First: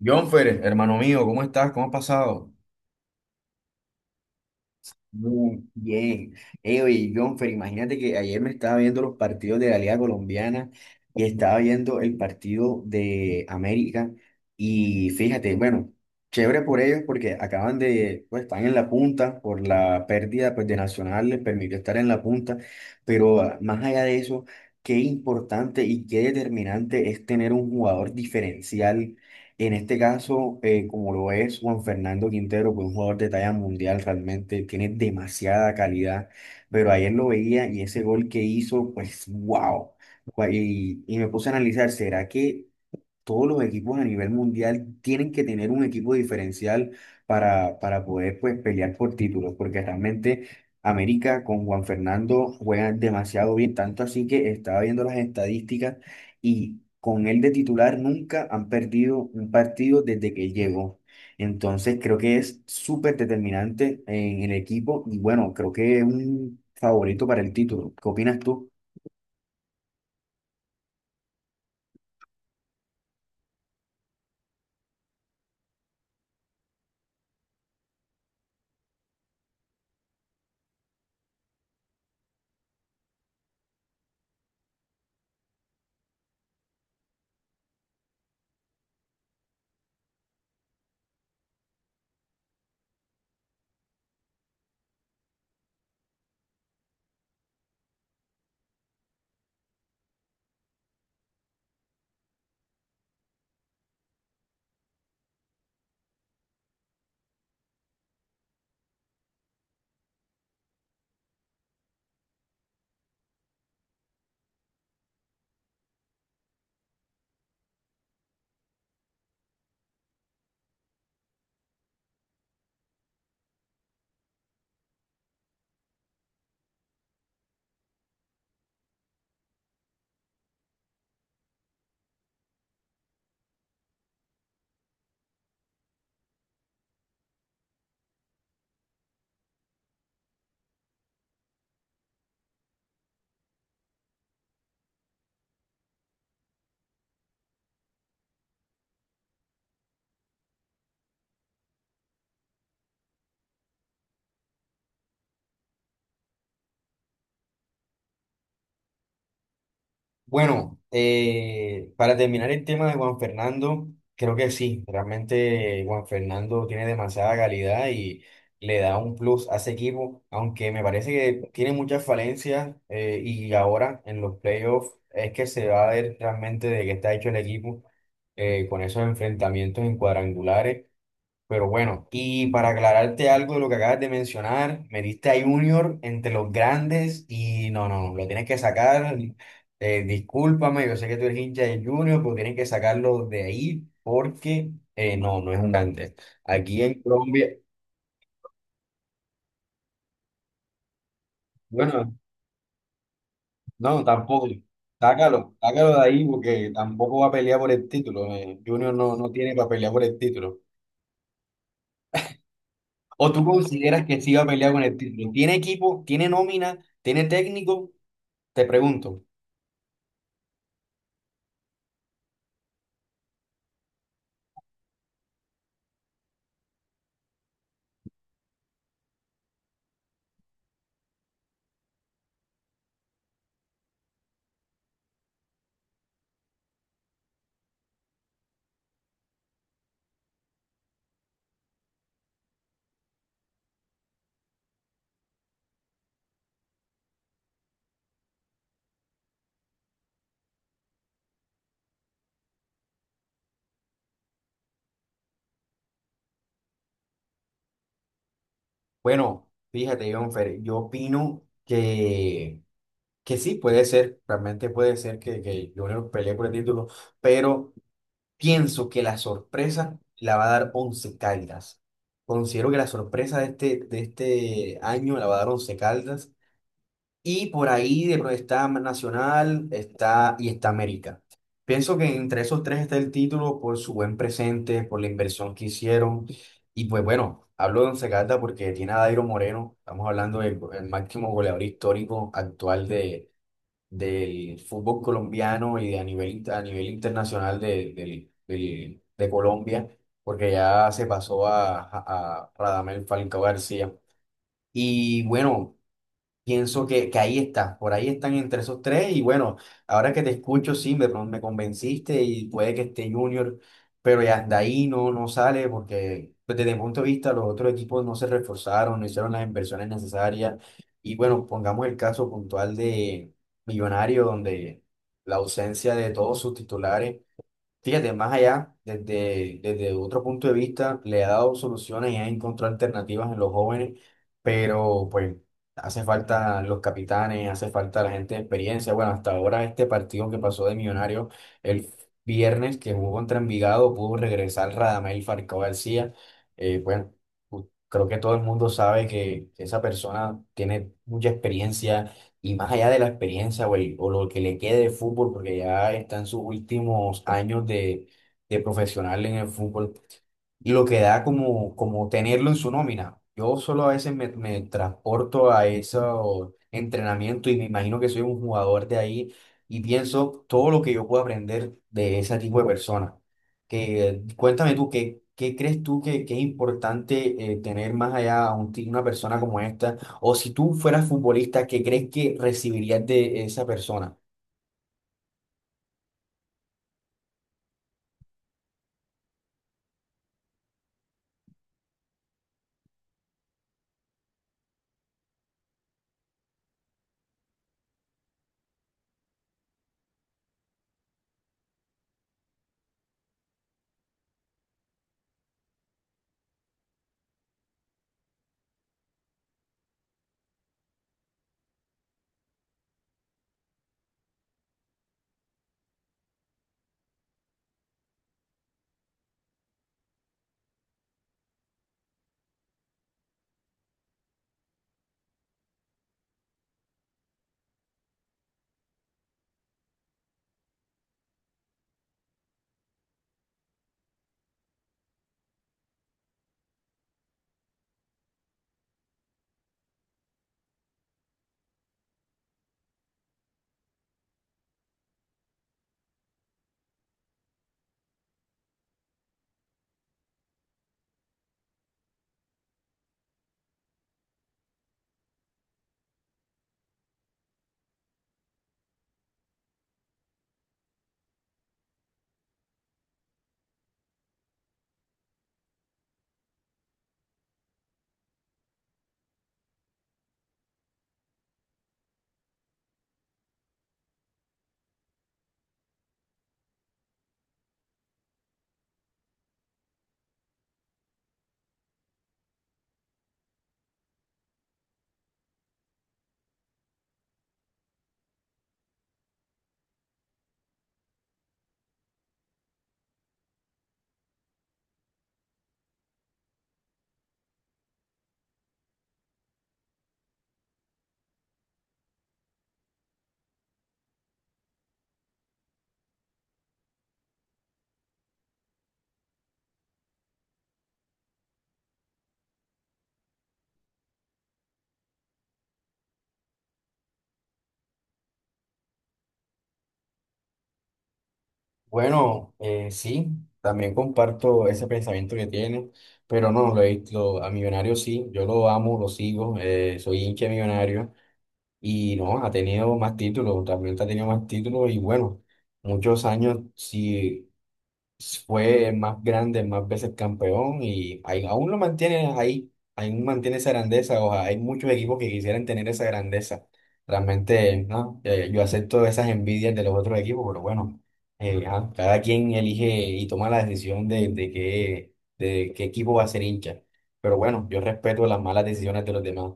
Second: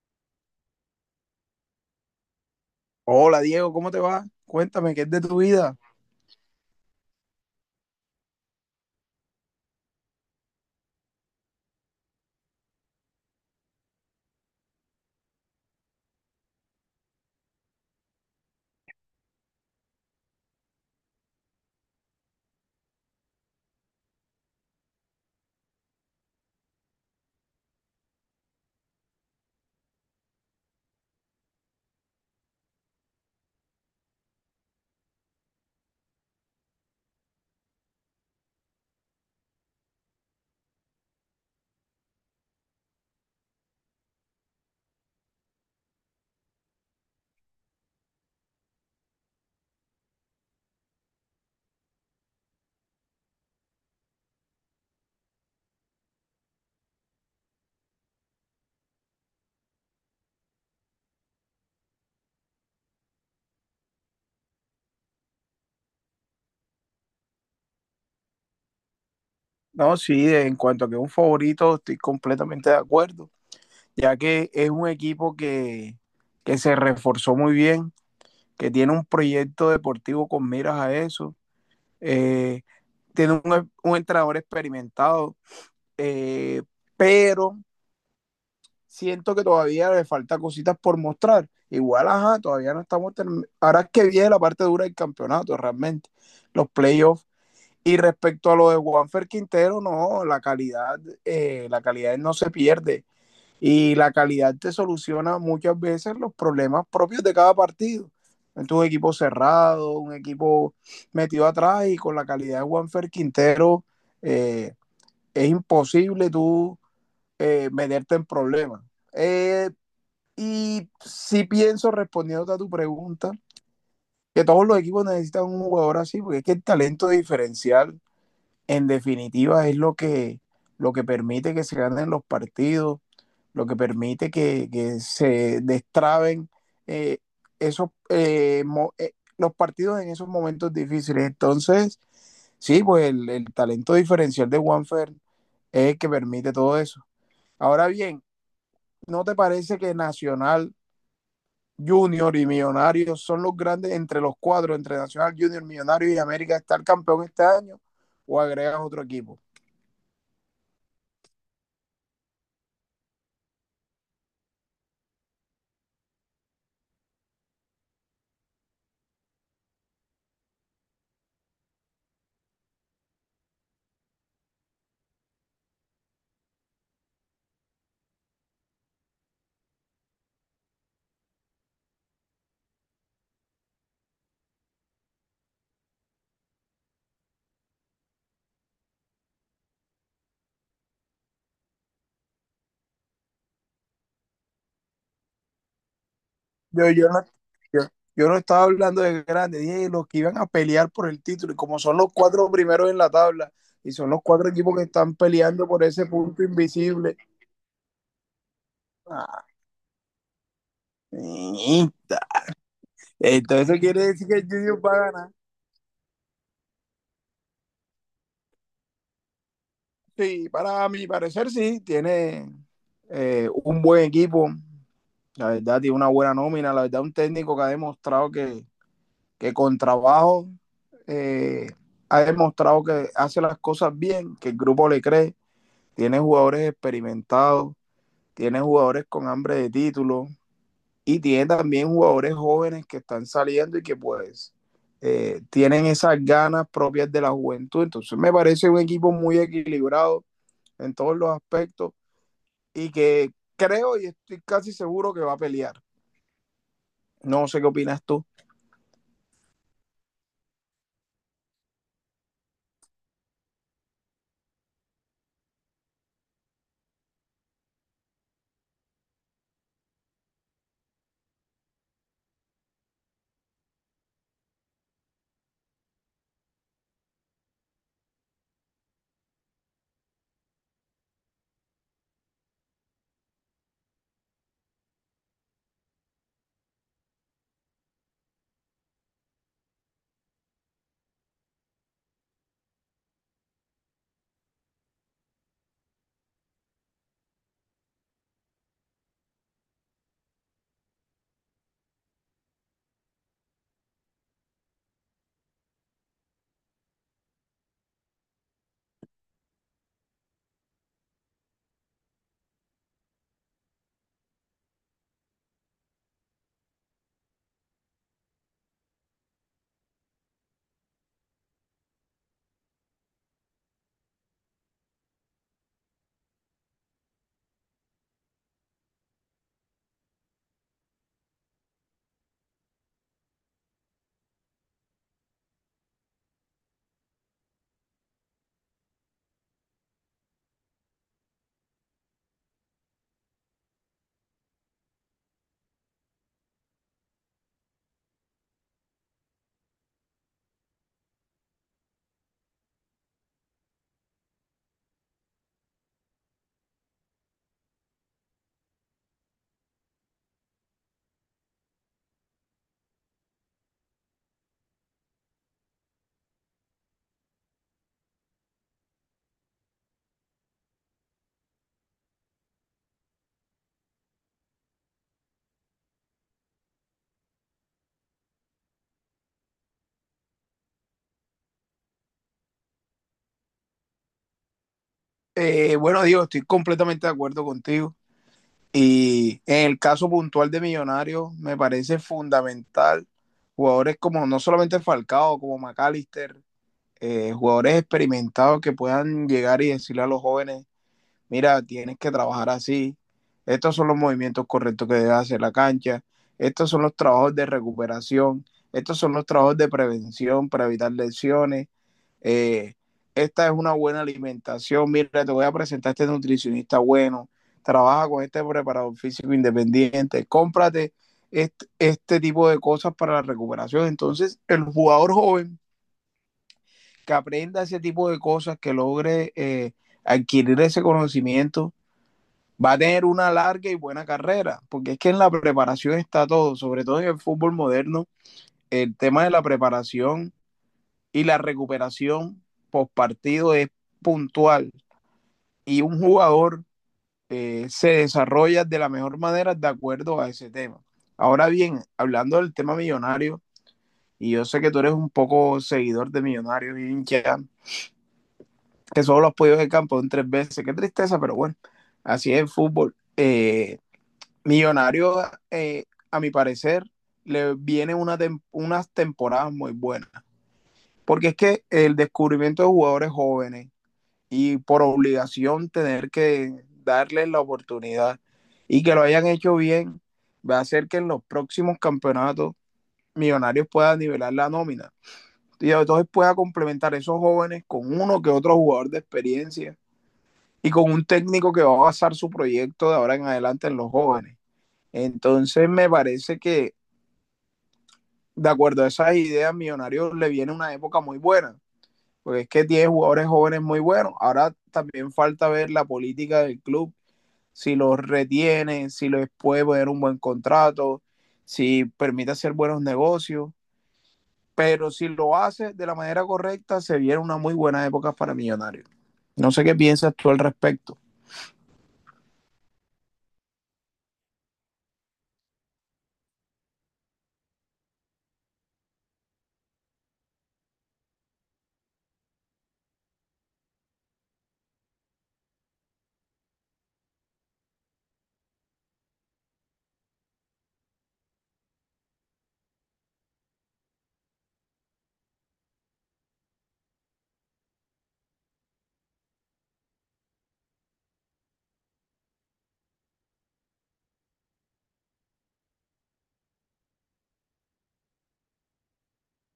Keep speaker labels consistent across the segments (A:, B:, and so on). A: Jonfer, hermano mío, ¿cómo estás? ¿Cómo has pasado?
B: Hola Diego, ¿cómo te va? Cuéntame, ¿qué es de tu
A: Muy
B: vida?
A: bien. Oye, Jonfer, imagínate que ayer me estaba viendo los partidos de la Liga Colombiana y estaba viendo el partido de América y fíjate, bueno, chévere por ellos porque acaban de, pues están en la punta por la pérdida, pues, de Nacional, les permitió estar en la punta, pero más allá de eso, qué importante y qué determinante es tener un jugador diferencial en este caso, como lo es Juan Fernando Quintero, que es un jugador de talla mundial realmente, tiene demasiada calidad, pero ayer lo veía y ese gol que hizo, pues wow. Y me puse a analizar, ¿será que todos los equipos a nivel mundial tienen que tener un equipo diferencial para poder, pues, pelear por títulos? Porque realmente América con Juan Fernando juega demasiado bien, tanto así que estaba viendo las estadísticas y con él de titular nunca han perdido un partido desde que llegó. Entonces creo que es súper determinante en el equipo y, bueno, creo que es un favorito para el título. ¿Qué opinas tú?
B: No, sí, en cuanto a que es un favorito, estoy completamente de acuerdo, ya que es un equipo que se reforzó muy bien, que tiene un proyecto deportivo con miras a eso, eh, tiene un entrenador experimentado, eh, pero siento que todavía le falta cositas por mostrar. Igual, ajá, todavía no estamos terminando. Ahora es que viene la parte dura del campeonato, realmente. Los playoffs. Y respecto a lo de Juanfer Quintero, no, la calidad no se pierde y la calidad te soluciona muchas veces los problemas propios de cada partido. Entonces, un equipo cerrado, un equipo metido atrás y con la calidad de Juanfer Quintero, eh, es imposible tú meterte en problemas. Eh, y sí pienso, respondiendo a tu pregunta, que todos los equipos necesitan un jugador así, porque es que el talento diferencial en definitiva es lo lo que permite que se ganen los partidos, lo que permite que se destraben eh, esos, los partidos en esos momentos difíciles. Entonces, sí, pues el talento diferencial de Juanfer es el que permite todo eso. Ahora bien, ¿no te parece que Nacional Junior y Millonarios son los grandes entre los cuatro, entre Nacional Junior, Millonarios y América, estar campeón este año o agregas otro equipo?
A: Bueno, para terminar el tema de Juan Fernando, creo que sí, realmente Juan Fernando tiene demasiada calidad y le da un plus a ese equipo, aunque me parece que tiene muchas falencias, y ahora en los playoffs es que se va a ver realmente de qué está hecho el equipo, con esos enfrentamientos en cuadrangulares. Pero bueno, y para aclararte algo de lo que acabas de mencionar, me diste a Junior entre los grandes y no, no, no, lo tienes que sacar. Discúlpame, yo sé que tú eres hincha de Junior, pero tienes que sacarlo de ahí porque no, no es un grande. Aquí
B: Yo,
A: en
B: yo, no,
A: Colombia,
B: yo, yo no estaba hablando de grandes, dije los que iban a pelear por el título, y como son los
A: bueno,
B: cuatro primeros en la tabla, y
A: no,
B: son los
A: tampoco.
B: cuatro equipos que están
A: Sácalo,
B: peleando por
A: sácalo de
B: ese
A: ahí
B: punto
A: porque
B: invisible.
A: tampoco va a pelear por el título. Junior no, no
B: Ah,
A: tiene para pelear por el título.
B: niñita.
A: ¿O tú
B: Entonces eso
A: consideras
B: quiere
A: que
B: decir
A: sí
B: que
A: va a
B: el
A: pelear
B: Junior
A: con
B: va
A: el
B: a ganar.
A: título? ¿Tiene equipo? ¿Tiene nómina? ¿Tiene técnico? Te pregunto.
B: Sí, para mi parecer sí, tiene un buen equipo, la verdad tiene una buena nómina, la verdad un técnico que ha demostrado que con trabajo eh, ha demostrado que hace las cosas bien, que el grupo le cree, tiene jugadores experimentados, tiene jugadores con hambre de título y tiene también jugadores jóvenes que están saliendo y que pues tienen esas ganas propias de la juventud. Entonces me parece un equipo muy equilibrado en todos los aspectos y que creo y estoy casi seguro que va a pelear. No sé qué opinas tú.
A: Bueno, fíjate, Jonfer, yo opino que sí, puede ser, realmente puede ser que Junior pelee por el título, pero pienso que la sorpresa la va a dar Once Caldas. Considero que la sorpresa de este año la va a dar Once Caldas y por ahí de está Nacional está, y está América. Pienso que entre esos tres está el título por su buen presente, por la inversión que hicieron. Y pues bueno, hablo de Once Caldas porque tiene a Dairo Moreno. Estamos hablando el máximo goleador histórico actual de, del fútbol colombiano y de a nivel, a nivel internacional de, de Colombia, porque ya se pasó a Radamel Falcao García. Y bueno. Pienso que ahí está, por ahí están entre esos tres y bueno, ahora que te escucho, sí, me convenciste y puede que esté Junior, pero ya de ahí no, no sale porque, pues, desde mi punto de vista los otros equipos no se reforzaron, no hicieron las inversiones necesarias y, bueno, pongamos el caso puntual de Millonario donde la ausencia de todos sus titulares. Fíjate, más allá, desde otro punto de vista, le ha dado soluciones y ha encontrado alternativas en los jóvenes, pero pues hace falta los capitanes, hace falta la gente de experiencia. Bueno, hasta ahora este partido que pasó de Millonario el viernes que jugó contra Envigado pudo regresar Radamel Falcao García. Bueno, creo que todo el mundo sabe que esa persona tiene mucha experiencia y más allá de la experiencia, güey, o lo que le quede de fútbol, porque ya está en sus últimos años de profesional en el fútbol, lo que da como, como tenerlo en su nómina. Yo solo a veces me transporto a ese entrenamiento y me imagino que soy un jugador de ahí y pienso todo lo que yo puedo aprender de ese tipo de personas. Que, cuéntame tú, qué crees tú que es importante, tener más allá a una persona como esta. O si tú fueras futbolista, ¿qué crees que recibirías de esa persona?
B: Bueno, Diego, estoy completamente de acuerdo contigo. Y en el caso puntual de Millonarios, me parece fundamental jugadores como no solamente Falcao, como McAllister, jugadores experimentados que puedan llegar y decirle a los jóvenes, mira, tienes que trabajar así, estos son los movimientos correctos que debe hacer la cancha, estos son los trabajos de recuperación, estos son los trabajos de prevención para evitar lesiones, eh, esta es una buena alimentación, mira, te voy a presentar a este nutricionista bueno, trabaja con este preparador físico independiente, cómprate este tipo de cosas para la recuperación. Entonces, el jugador joven que aprenda ese tipo de cosas, que logre adquirir ese conocimiento, va a tener una larga y buena carrera, porque es que en la preparación está todo, sobre todo en el fútbol moderno, el tema de la preparación y la recuperación post partido es puntual, y un jugador se desarrolla de la mejor manera de acuerdo a ese tema. Ahora bien, hablando del tema millonario, y yo sé que tú eres un poco seguidor de Millonarios y hincha, que solo los podido de campo en 3 veces, qué tristeza, pero bueno, así es el fútbol. Millonario, eh, a mi parecer, le viene una tem unas temporadas muy buenas, porque es que el descubrimiento de jugadores jóvenes y por obligación tener que darles la oportunidad y que lo hayan hecho bien, va a hacer que en los próximos campeonatos Millonarios pueda nivelar la nómina. Y entonces pueda complementar esos jóvenes con uno que otro jugador de experiencia y con un técnico que va a basar su proyecto de ahora en adelante en los jóvenes. Entonces me parece que de acuerdo a esas ideas, Millonarios le viene una época muy buena, porque es que tiene jugadores jóvenes muy buenos. Ahora también falta ver la política del club, si los retiene, si les puede poner un buen contrato, si permite hacer buenos negocios. Pero si lo hace de la manera correcta, se viene una muy buena época para Millonarios. No sé qué piensas tú al respecto.
A: Bueno, sí, también comparto ese pensamiento que tiene, pero no, a Millonario sí, yo lo amo, lo sigo, soy hincha de Millonario y no, ha tenido más títulos, también ha tenido más títulos y bueno, muchos años, sí fue el más grande, más veces campeón y aún lo mantiene ahí, aún mantiene esa grandeza. O sea, hay muchos equipos que quisieran tener esa grandeza. Realmente, no, yo acepto esas envidias de los otros equipos, pero bueno, ajá, cada quien elige y toma la decisión de qué equipo va a ser hincha. Pero bueno, yo respeto las malas decisiones de los demás.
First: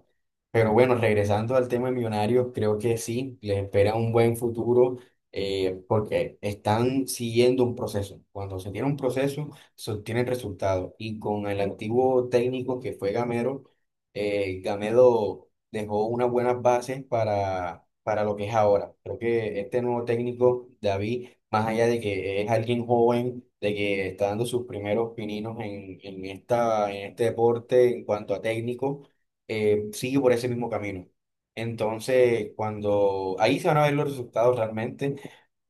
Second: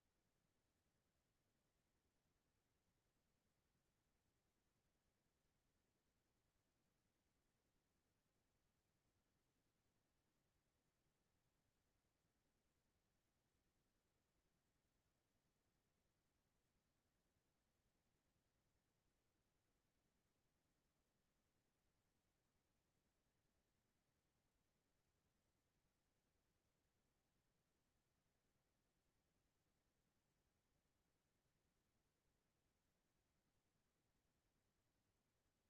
A: Pero bueno, regresando al tema de Millonarios, creo que sí, les espera un buen futuro, porque están siguiendo un proceso. Cuando se tiene un proceso, se obtienen resultados. Y con el antiguo técnico que fue Gamero, Gamero dejó unas buenas bases para lo que es ahora. Creo que este nuevo técnico, David, más allá de que es alguien joven, de que está dando sus primeros pininos en esta, en este deporte en cuanto a técnico, sigue por ese mismo camino. Entonces, cuando ahí se van a ver los resultados realmente,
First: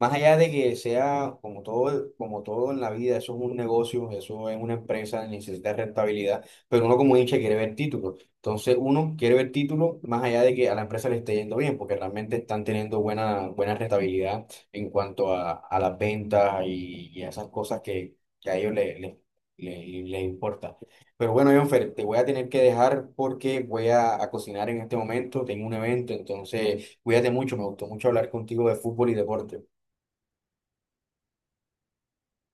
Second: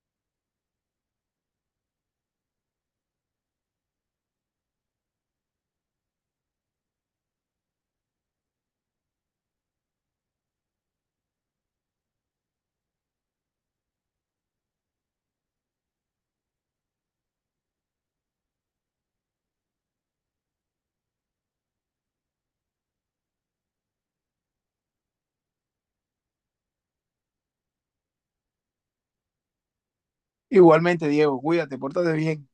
A: más allá de que sea como todo en la vida, eso es un negocio, eso es una empresa, necesita rentabilidad, pero uno como hincha quiere ver títulos. Entonces uno quiere ver títulos más allá de que a la empresa le esté yendo bien, porque realmente están teniendo buena, buena rentabilidad en cuanto a las ventas y a esas cosas que a ellos les importa. Pero bueno, Jonfer, te voy a tener que dejar porque voy a cocinar en este momento, tengo un evento, entonces cuídate mucho, me gustó mucho hablar contigo de fútbol y deporte.
B: Igualmente, Diego, cuídate, pórtate bien.